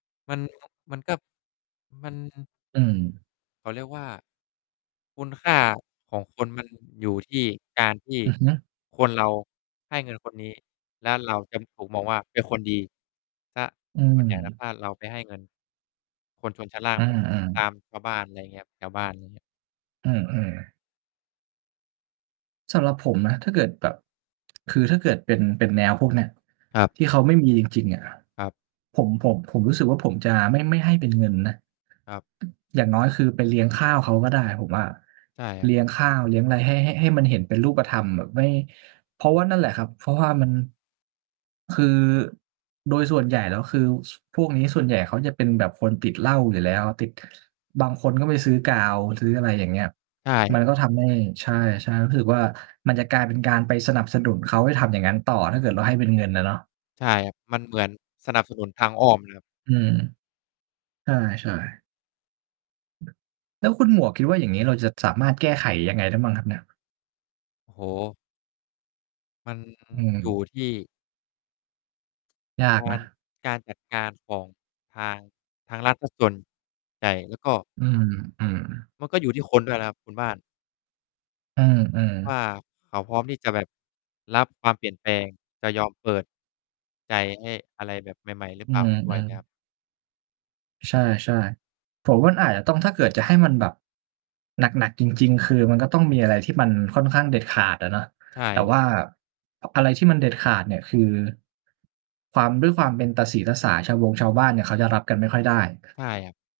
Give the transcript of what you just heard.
มัน มันก็ มัน อืม เขาเรียกว่า คุณค่าของคน มันอยู่ที่ การที่ อือฮึ คนเรา ให้เงินคนนี้ และเราจะถูกมองว่าเป็นคนดี เสีย อืส่วนใหญ่แล้ว ถม ้าเราไปให้เงิน คนชนชั้นล่าง อแบบ า ตๆ ามชาวบ้าน อะไรเงี้ย แถวบ้านอย่างเงี้ย เออ ๆ สำหรับผมนะ ถ้าเกิดแบบ คือถ้าเกิดเป็น เป็นแนวพวกเนี้ย ครับ ที่เขาไม่มีจริง ๆ อะ ครับ ผม ผม ผมรู้สึกว่าผมจะไม่ ไม่ให้เป็นเงินนะ ครับ อย่างน้อยคือไปเลี้ยงข้าวเขาก็ได้ผมว่า ใช่ครัเลบ ี้ยงข้าวเลี้ยงอะไรให้ ให้ ให้มันเห็นเป็นรูปธรรมแบบไม่ เพราะว่านั่นแหละครับ เพราะว่ามัน คือ โดยส่วนใหญ่แล้ว คือ ส พวกนี้ส่วนใหญ่ เขาจะเป็นแบบคนติดเหล้าอยู่แล้ว ติด บางคนก็ไปซื้อกาวซื้อ อะไรอย่างเงี้ย ใช่ มันก็ทำให้ ใช่ ๆ รู้สึกว่ามันจะกลายเป็นการไปสนับสนุนเขาให้ทำอย่างงั้นต่อ ถ้าเกิดเราให้เป็นเงินน่ะเนาะ ใช่ครับ มันเหมือนสนับสนุนทางอ้อม เลยครับ อืม ใช่ ๆ แล้วคุณหมวกคิดว่าอย่างงี้ เราจะสามารถแก้ไขยังไงได้บ้างครับเนี่ย? โอ้โฮ! มัน อือยู่อ ที่ ยากกานร ะ การจัดการของ ทาง ทางรัฐเสียส่วน ใหญ่ แล้วก็ อืม อืม มันก็อยู่ที่คนด้วยนะครับคุณบ้าน อือ วๆ ่า เขาพร้อมที่จะแบบ รับความเปลี่ยนแปลง จะยอมเปิด ใจให้อะไรแบบใหม่ ๆ หรืออืเปล่าด้วยม นะคๆ รับ ใช่ ๆ ผมว่าอาจจะต้อง ถ้าเกิดจะให้มันแบบ หนัก ๆ จริง ๆ คือมันก็ต้องมีอะไรที่มันค่อนข้างเด็ดขาดอะเนาะ ใชแต่่ ว่า อะไรที่มันเด็ดขาดเนี่ย คือ ความ ด้วยความเป็นตาสีตาสา ชาวบงชาวบ้านเนี่ย เขาจะรับกันไม่ค่อยได้ ใช่ครับ